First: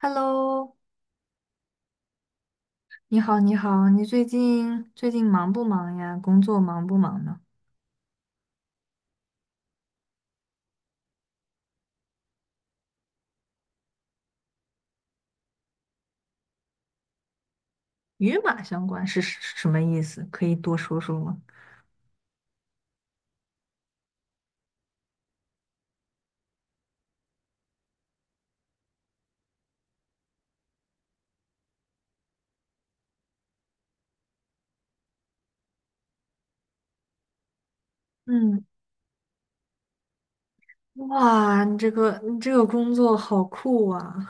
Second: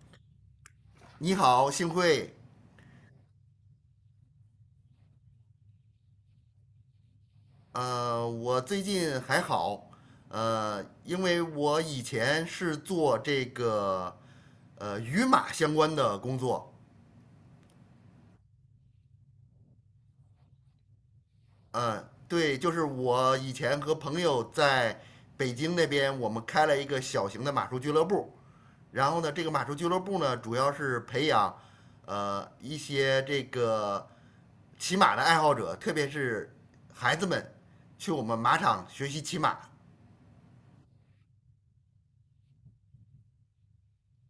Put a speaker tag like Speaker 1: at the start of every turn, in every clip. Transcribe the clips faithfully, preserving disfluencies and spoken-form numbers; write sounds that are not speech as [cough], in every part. Speaker 1: Hello，
Speaker 2: 你好，幸会。
Speaker 1: 你好，你好，你最近最近忙不忙呀？工作忙不忙呢？
Speaker 2: 呃，我最近还好，呃，因为我以前是做这个呃与马相关的工作。
Speaker 1: 与马相关是什什么意思？可以多说说吗？
Speaker 2: 嗯、对，就是我以前和朋友在北京那边，我们开了一个小型的马术俱乐部。然后呢，这个马术俱乐部呢，主要是培养呃一些这个骑马的爱好者，特别是孩子们去我们马
Speaker 1: 嗯，
Speaker 2: 场学习骑马。
Speaker 1: 哇，你这个你这个工作好酷啊！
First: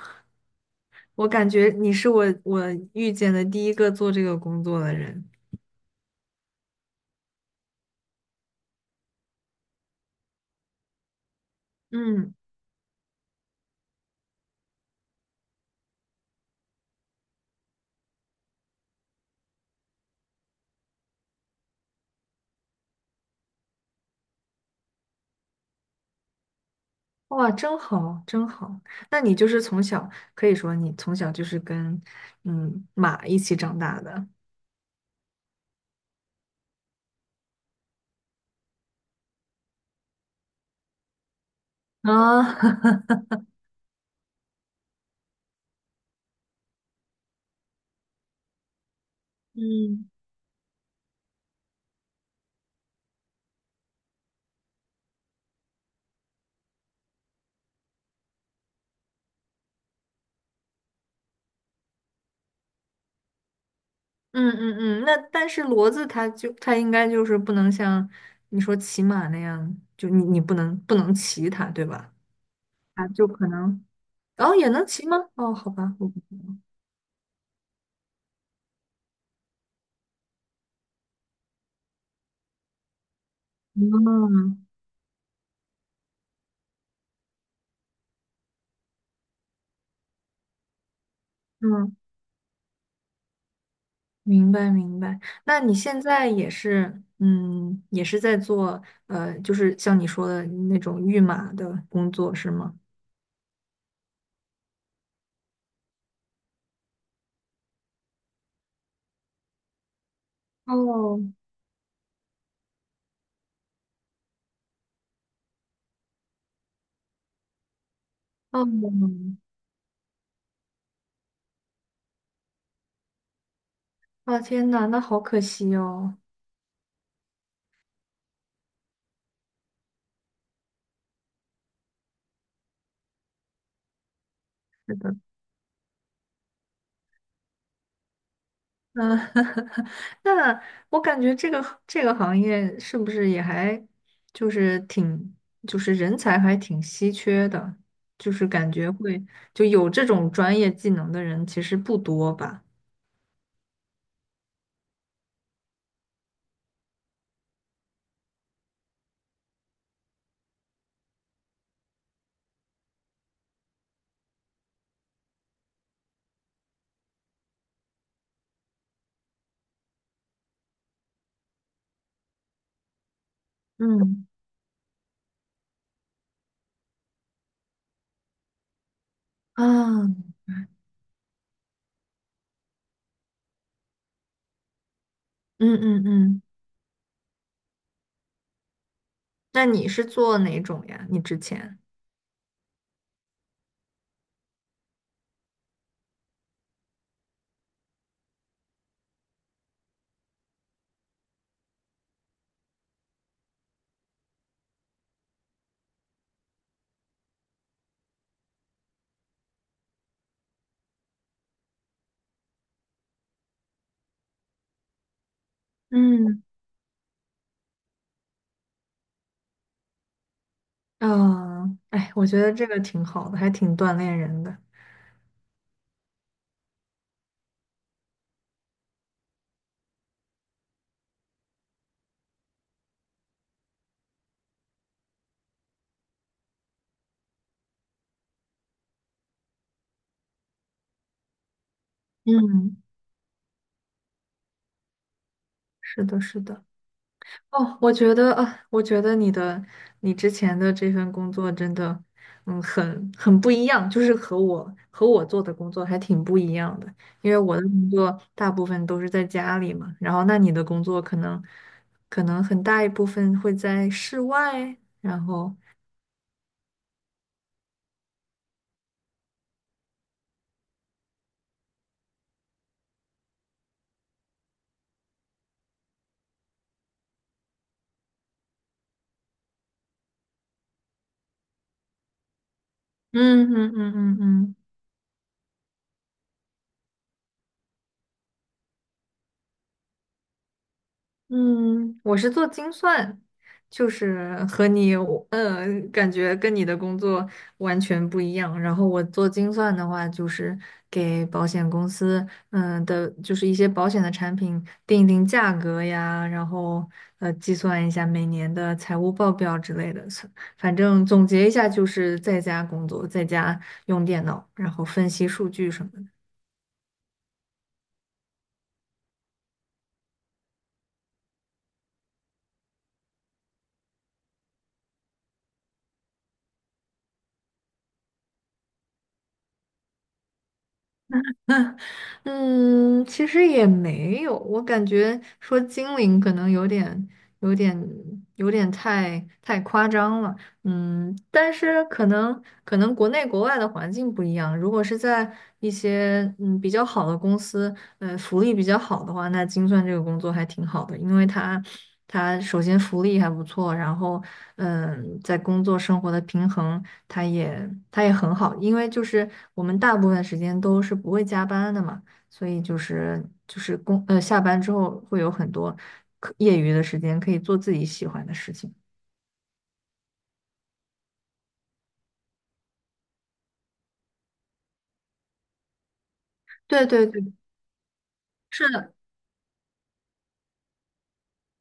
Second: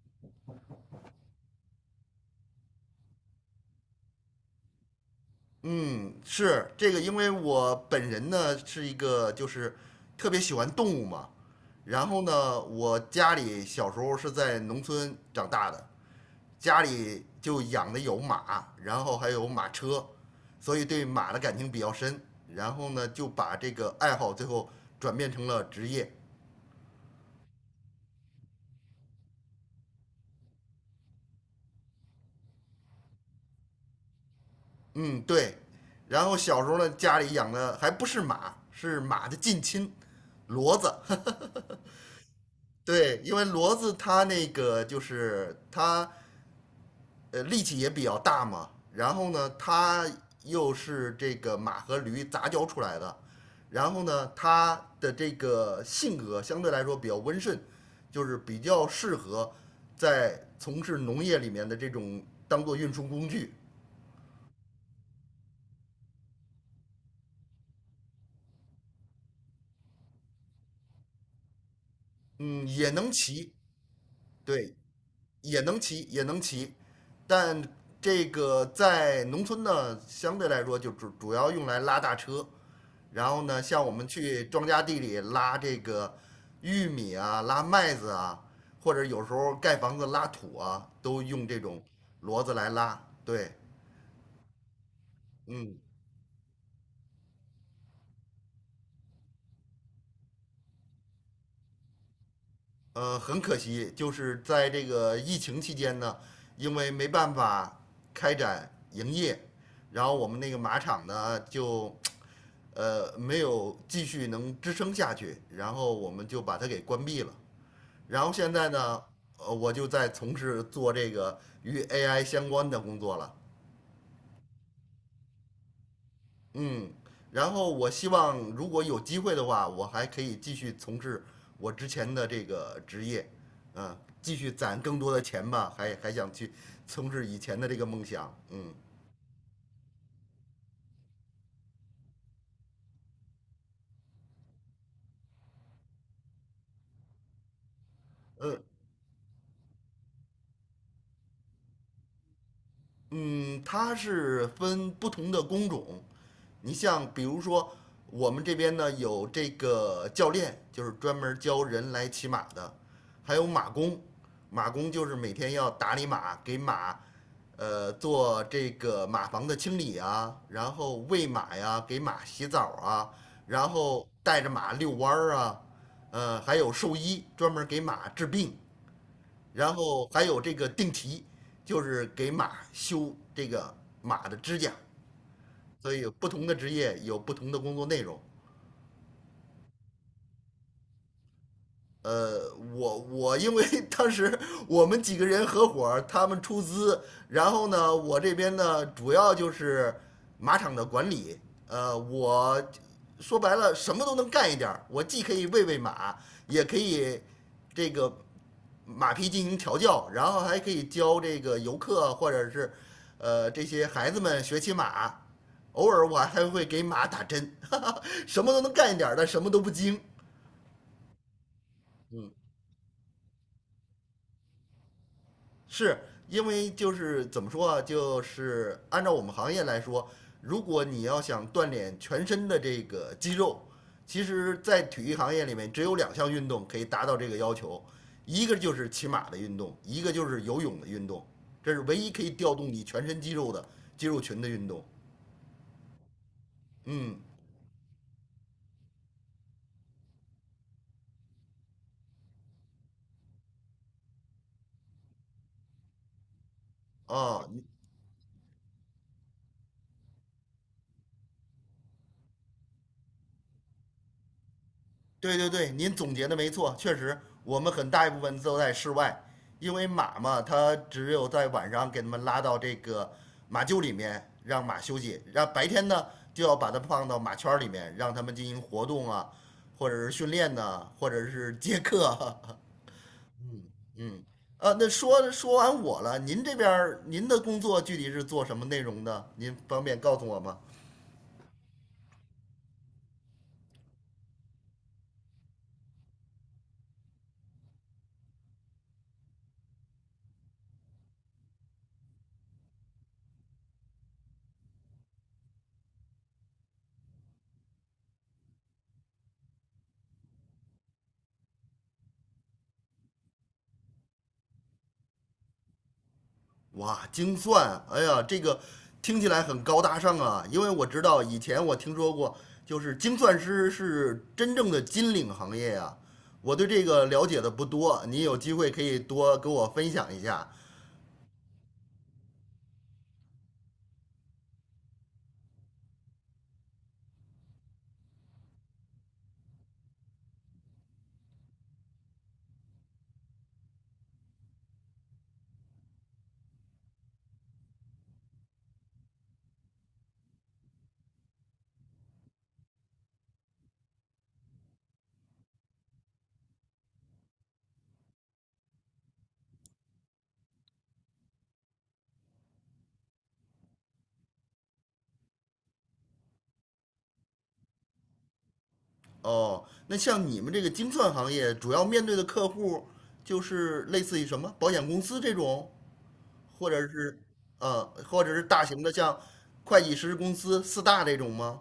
Speaker 1: 我感觉你是我我遇见的第一个做这个工作的人。
Speaker 2: 嗯，是这个，因为我本人呢是一个就是特别喜欢动物嘛，然后
Speaker 1: 嗯，
Speaker 2: 呢，我家里小时候是在农村长大的，家里就养的有马，然后还有马车，所以对马的感情比较深，然后呢就把这个爱好最后转变成了职业。
Speaker 1: 哇，真好，真好。那你就是从小，可以说你从小就是跟嗯马一起长大的
Speaker 2: 嗯，对，然后小时候呢家里养的还不是马，是马的近亲，骡子。[laughs]
Speaker 1: 啊。[laughs]
Speaker 2: 对，因为骡子它那个就是它呃力气也比较大嘛，然后呢，它
Speaker 1: 嗯。
Speaker 2: 又是这个马和驴杂交出来的，然后呢，它的这个性格相对来说比较温顺，就是比较适合在从事农业里面的这种当做运输工具。
Speaker 1: 嗯嗯嗯，那但是骡子它就它应该就是不能像你说骑马那样，就你你不能不能骑它，对吧？
Speaker 2: 嗯，也
Speaker 1: 啊，
Speaker 2: 能
Speaker 1: 就可
Speaker 2: 骑，
Speaker 1: 能，然后也
Speaker 2: 对，
Speaker 1: 能骑吗？哦，
Speaker 2: 也
Speaker 1: 好
Speaker 2: 能
Speaker 1: 吧，
Speaker 2: 骑，
Speaker 1: 我不，
Speaker 2: 也能骑，但这个在农村呢，相对来说就主主要用来拉大车。然后呢，像我们去
Speaker 1: 嗯
Speaker 2: 庄稼地里拉这个玉米啊、拉麦子啊，或者有时候盖房子拉土啊，都用这种
Speaker 1: 嗯，
Speaker 2: 骡子来拉。对，
Speaker 1: 明白明白。那你
Speaker 2: 嗯，
Speaker 1: 现在也是，嗯，也是在做，呃，就是像你说的那种御马的工作是吗？
Speaker 2: 呃，很可惜，就是在这个疫情期间呢，因为没办法开展营业，然后我们那个马场
Speaker 1: 哦
Speaker 2: 呢就呃没有继续能支撑下去，然后我们就把它给关闭了。然后现
Speaker 1: 哦，
Speaker 2: 在呢，呃，我就在从事做这个与 A I 相关的工作了。
Speaker 1: 啊天呐，那好可惜哦。
Speaker 2: 嗯，然后我希望如果有机会的话，我还可以继续从事我之前的这个职业，嗯，继续攒
Speaker 1: 是
Speaker 2: 更多
Speaker 1: 的。
Speaker 2: 的钱吧，还还想去从事以前的这个梦想。嗯
Speaker 1: 嗯，[laughs] 那我感觉这个这个行业是不是也还就是挺就是人才还挺稀缺的，就是感觉会就有这种专业技能的人其实不多吧？
Speaker 2: 嗯，它是分不同的工种，你像比如说我们这边呢有这个教练，就是专门教人来骑马的，还有马工，马工就是每天要打理马，给马。呃，做这个马房的清理啊，然后喂马呀，给马洗澡啊，然后
Speaker 1: 嗯
Speaker 2: 带着马遛弯儿啊，呃，还有兽医专门给马治病，
Speaker 1: 啊，
Speaker 2: 然后还
Speaker 1: 嗯
Speaker 2: 有这个定蹄，就是给马修这个马的指甲，
Speaker 1: 嗯
Speaker 2: 所以有不
Speaker 1: 嗯，
Speaker 2: 同的职业有不同的工作内容，
Speaker 1: 那你是做哪种呀？你之前？
Speaker 2: 呃，我我因为当时我们几个人合伙他们出资，然后呢，我这边呢主要就是马场的管理，呃，我说白了什么都能干一点我既可以喂喂马，也可以这个马匹进行调教，然后还可以教这个游客或者是呃这些孩子们学骑马，偶尔我
Speaker 1: 嗯
Speaker 2: 还会给马打针，哈哈，什么都能干一点儿，但什么都不精，
Speaker 1: 啊，哎，我
Speaker 2: 嗯。
Speaker 1: 觉得这个挺好的，还挺锻炼人的。
Speaker 2: 是因为就是怎么说啊，就是按照我们行业来说，如果你要想锻炼全身的这个肌肉，其实，在体育行业里面，只有两项运动可以达到这个要求，一个就是骑马的运动，一个就是游泳的运动，这是唯一可以调动
Speaker 1: 嗯，
Speaker 2: 你全身肌肉的肌肉群的运动。
Speaker 1: 是的，是的。
Speaker 2: 嗯，
Speaker 1: 哦，我觉得啊，我觉得你的你之前的这份工作真的，嗯，很很不一样，就是和我和我做的工作还挺不一样的。因为
Speaker 2: 啊，
Speaker 1: 我的工作大部分都是在家里嘛，然后那你的工作可能可能很大一部分会在室外，然
Speaker 2: 对对
Speaker 1: 后
Speaker 2: 对，您总结的没错，确实，我们很大一部分都在室外，因为马嘛，它只有在晚上给它们拉到这个马厩里面让马休息，然后白天呢就要把它放到马圈儿里面，让它们进行活动啊，或者是训练呐、或者是接客啊。[laughs]
Speaker 1: 嗯嗯嗯嗯嗯。
Speaker 2: 呃那说说完我了，您这边儿您的工作具体是做什么内容的？您方便告诉我吗？
Speaker 1: 嗯，我是做精算，就是和你有，呃，感觉跟你的工作完全不一样。然后我做精算的话，就是给保险公司，嗯的，就是一些保险的产品定一定价格呀，然后呃计算一下每年的财务报表之类的。反正总结一下，就是在家工作，在家用电脑，然后分析数据什么的。
Speaker 2: 哇，精算，哎呀，这个听起来很高大上啊，因为我知道以前我听说过，就是精算师是真正的金领行业呀、我对这个了解的不多，你有机会可以多跟我分享一下
Speaker 1: 嗯，其实也没有，我感觉说精灵可能有点、有点、有点太太夸张了。嗯，但是可能可能国内国外的环境不一样，如果是在一些嗯比较好的公司，呃，福利比较好的话，那精算这个工作还挺好的，因为它它首先福利还不错，然后嗯，在工作生活的平衡，它也它也很好，因为就是我们大部分时间都是不会加班的嘛。所以就是就是工呃下班之后会有很多可业余的时间可以做自己喜欢的事情。
Speaker 2: 哦。那像你们这个精算行业，主要面对的客户就是类似于什么保险公司这种，或者
Speaker 1: 对对
Speaker 2: 是
Speaker 1: 对，
Speaker 2: 呃，或者是大
Speaker 1: 是
Speaker 2: 型的
Speaker 1: 的，
Speaker 2: 像会计师公司四大这种吗？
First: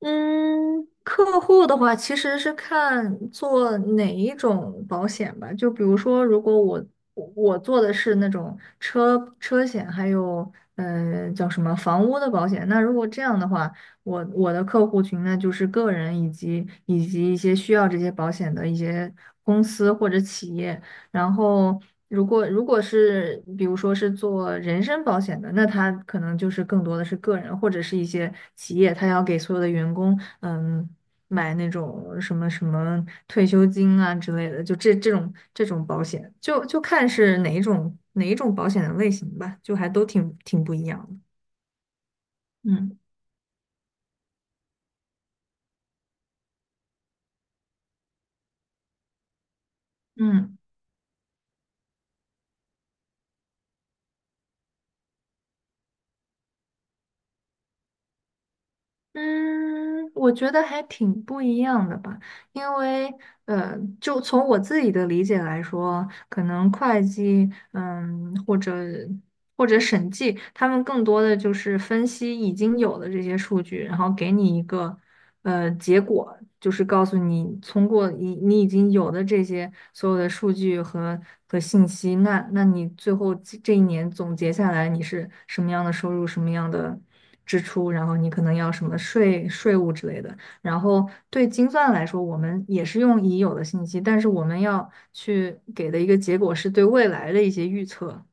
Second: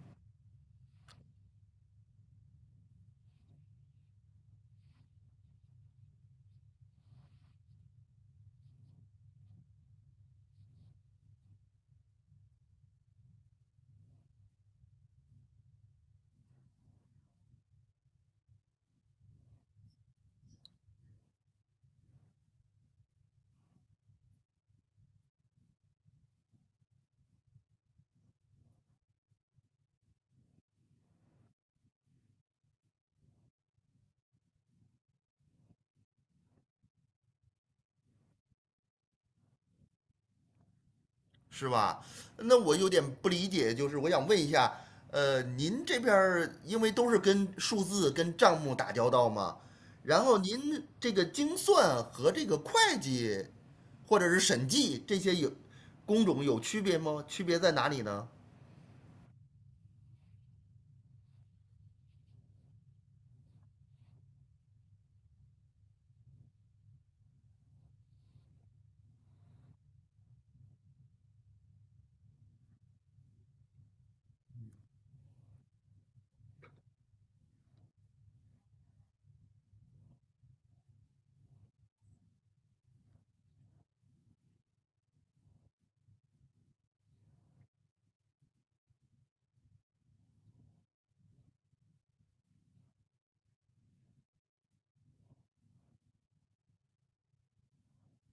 Speaker 1: 嗯，客户的话其实是看做哪一种保险吧，就比如说如果我我我做的是那种车车险，还有呃叫什么房屋的保险，那如果这样的话，我我的客户群呢就是个人以及以及一些需要这些保险的一些公司或者企业。然后，如果如果是比如说是做人身保险的，那他可能就是更多的是个人或者是一些企业，他要给所有的员工，嗯，买那种什么什么退休金啊之类的，就这这种这种保险，就就看是哪一种哪一种保险的类型吧，就还都挺挺不一样
Speaker 2: 是吧？那
Speaker 1: 的。
Speaker 2: 我有
Speaker 1: 嗯
Speaker 2: 点不理解，就是我想问一下，呃，您这边儿因为都是跟数字、跟账目打交道嘛，然后
Speaker 1: 嗯。
Speaker 2: 您这个精算和这个会计或者是审计这些有工种有区别吗？区别在哪里呢？
Speaker 1: 嗯，我觉得还挺不一样的吧，因为呃，就从我自己的理解来说，可能会计，嗯，或者或者审计，他们更多的就是分析已经有的这些数据，然后给你一个呃结果，就是告诉你，通过你你已经有的这些所有的数据和和信息，那那你最后这这一年总结下来，你是什么样的收入，什么样的支出，然后你可能要什么税税务之类的。然后对精算来说，我们也是用已有的信息，但是我们要去给的一个结果是对未来的一些预测，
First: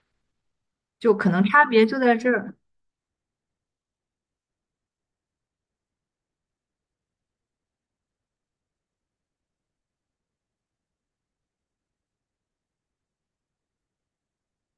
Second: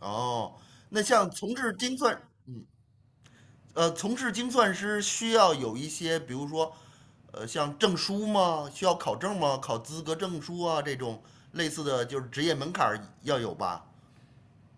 Speaker 2: 哦，那
Speaker 1: 就可
Speaker 2: 像
Speaker 1: 能
Speaker 2: 从
Speaker 1: 差
Speaker 2: 事
Speaker 1: 别
Speaker 2: 精
Speaker 1: 就在
Speaker 2: 算，
Speaker 1: 这儿。
Speaker 2: 呃，从事精算师需要有一些，比如说，呃，像证书吗？需要考证吗？考资格证书啊，这种类似的就是职业门槛儿要有吧？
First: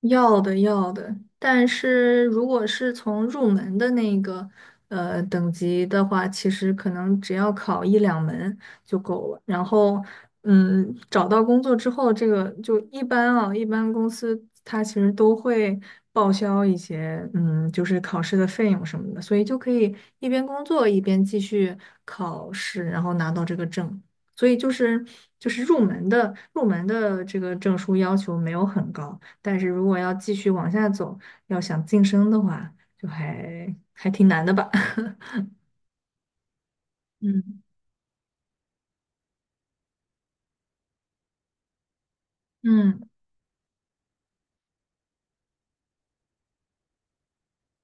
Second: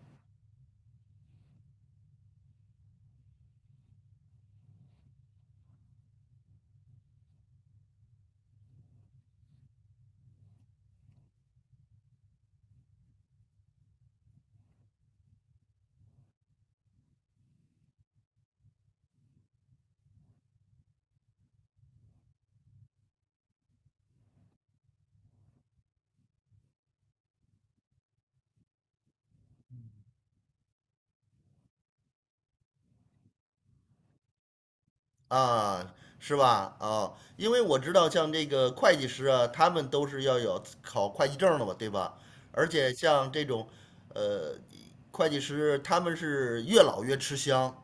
Speaker 1: 要的要的，但是如果是从入门的那个呃等级的话，其实可能只要考一两门就够了。然后，嗯，找到工作之后，这个就一般啊，一般公司它其实都会报销一些，嗯，就是考试的费用什么的，所以就可以一边工作一边继续考试，然后拿到这个证。所以就是就是入门的入门的这个证书要求没有很高。但是如果要继续往下走，要想晋升的话，就还还挺难的吧。[laughs]
Speaker 2: 啊，是吧？啊，因为
Speaker 1: 嗯
Speaker 2: 我知道像这个会计师啊，他们都是要有考会计证的嘛，对吧？而且
Speaker 1: 嗯
Speaker 2: 像这种，呃，会计师他们是越老越吃香，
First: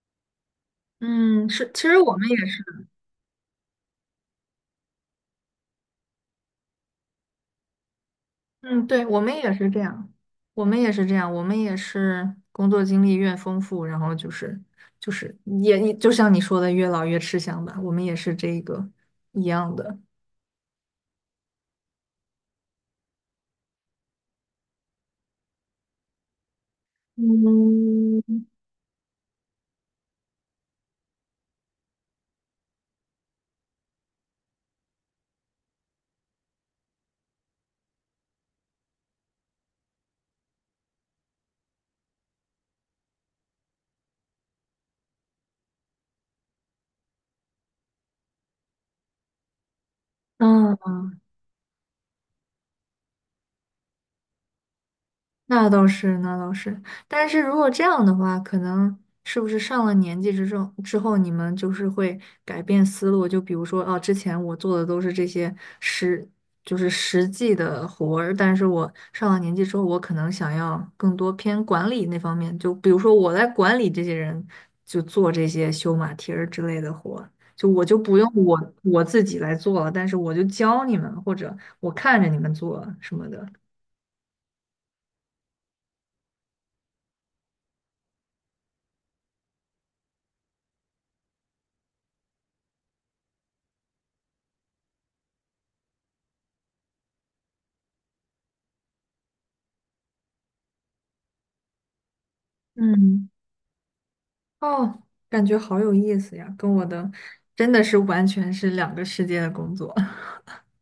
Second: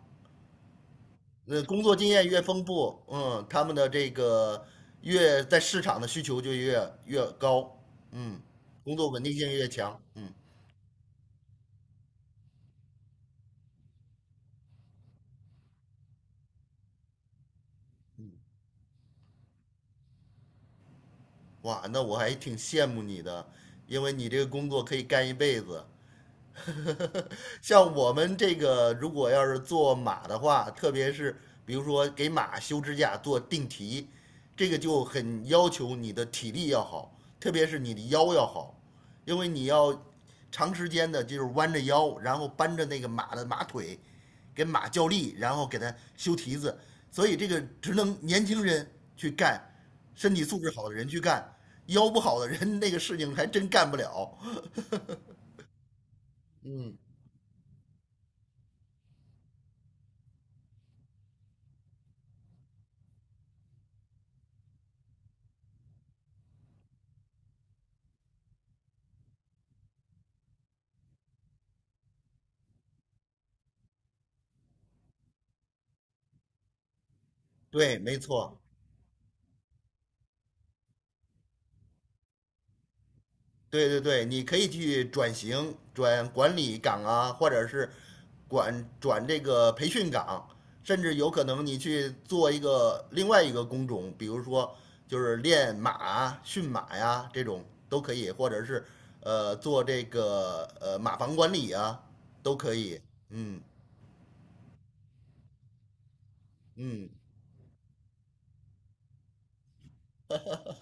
Speaker 1: 嗯，
Speaker 2: 那
Speaker 1: 是，其
Speaker 2: 工作
Speaker 1: 实
Speaker 2: 经
Speaker 1: 我
Speaker 2: 验
Speaker 1: 们也
Speaker 2: 越丰
Speaker 1: 是，
Speaker 2: 富，嗯，他们的这个越在市场的需求就越越高，嗯，
Speaker 1: 嗯，
Speaker 2: 工
Speaker 1: 对，
Speaker 2: 作
Speaker 1: 我
Speaker 2: 稳定
Speaker 1: 们
Speaker 2: 性
Speaker 1: 也
Speaker 2: 越
Speaker 1: 是这
Speaker 2: 强，
Speaker 1: 样，
Speaker 2: 嗯，
Speaker 1: 我们也是这样，我们也是工作经历越丰富，然后就是就是也也就像你说的，越老越吃香吧，我们也是这个一样的。
Speaker 2: 哇，那我还挺羡慕你的，因为你这个工作可以干一辈子，[laughs] 像我们
Speaker 1: 嗯
Speaker 2: 这个，如果要是做马的话，特别是比如说给马修指甲、做定蹄，这个就很要求你的体力要好，特别是你的腰要好，因为你要长时间的就是弯着腰，然后扳着那个马的马腿，给马较力，然后给它修蹄子。所以这个只能年轻人去干，身体素质
Speaker 1: 嗯，
Speaker 2: 好的人去干，腰不好的人那个事情还真干不了。
Speaker 1: 那倒是，那倒是。
Speaker 2: 嗯，
Speaker 1: 但是如果这样的话，可能是不是上了年纪之后，之后你们就是会改变思路？就比如说，哦，之前我做的都是这些实，就是实际的活儿，但是我上了年纪之后，我可能想要更多偏管理那方面。就比如说，我来管理这些人，就做这些修马蹄儿之类的活儿就我就
Speaker 2: 对，
Speaker 1: 不
Speaker 2: 没
Speaker 1: 用
Speaker 2: 错。
Speaker 1: 我我自己来做了，但是我就教你们，或者我看着你们做什么的。
Speaker 2: 对对对，你可以去转型，转管理岗啊，或者是管转这个培训岗，甚至有可能你去做一个另外一个工种，比如说就是练马啊、驯马呀这种都可以，或者是呃做这个呃马房管理啊都可以。
Speaker 1: 嗯。
Speaker 2: 嗯
Speaker 1: 哦，感觉好有意思呀，跟我
Speaker 2: 嗯，
Speaker 1: 的真的是完全是两个世界的工作。[laughs]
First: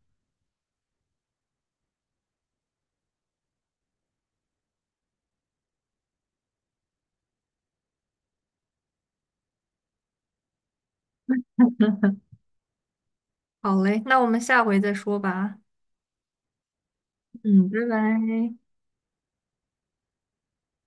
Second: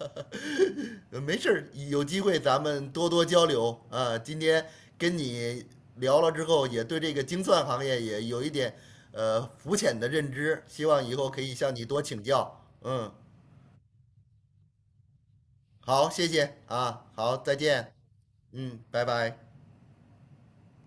Speaker 2: [laughs] 呃没事儿，有机会咱们多多交流啊。今天跟你聊了之后，也对这个精算行业也有一点呃肤浅的认知，希望以后可以向你多请教。嗯，
Speaker 1: 好嘞，那我们下回再说吧。
Speaker 2: 好，谢谢啊，好，再
Speaker 1: 嗯，拜
Speaker 2: 见，
Speaker 1: 拜。
Speaker 2: 嗯，拜拜。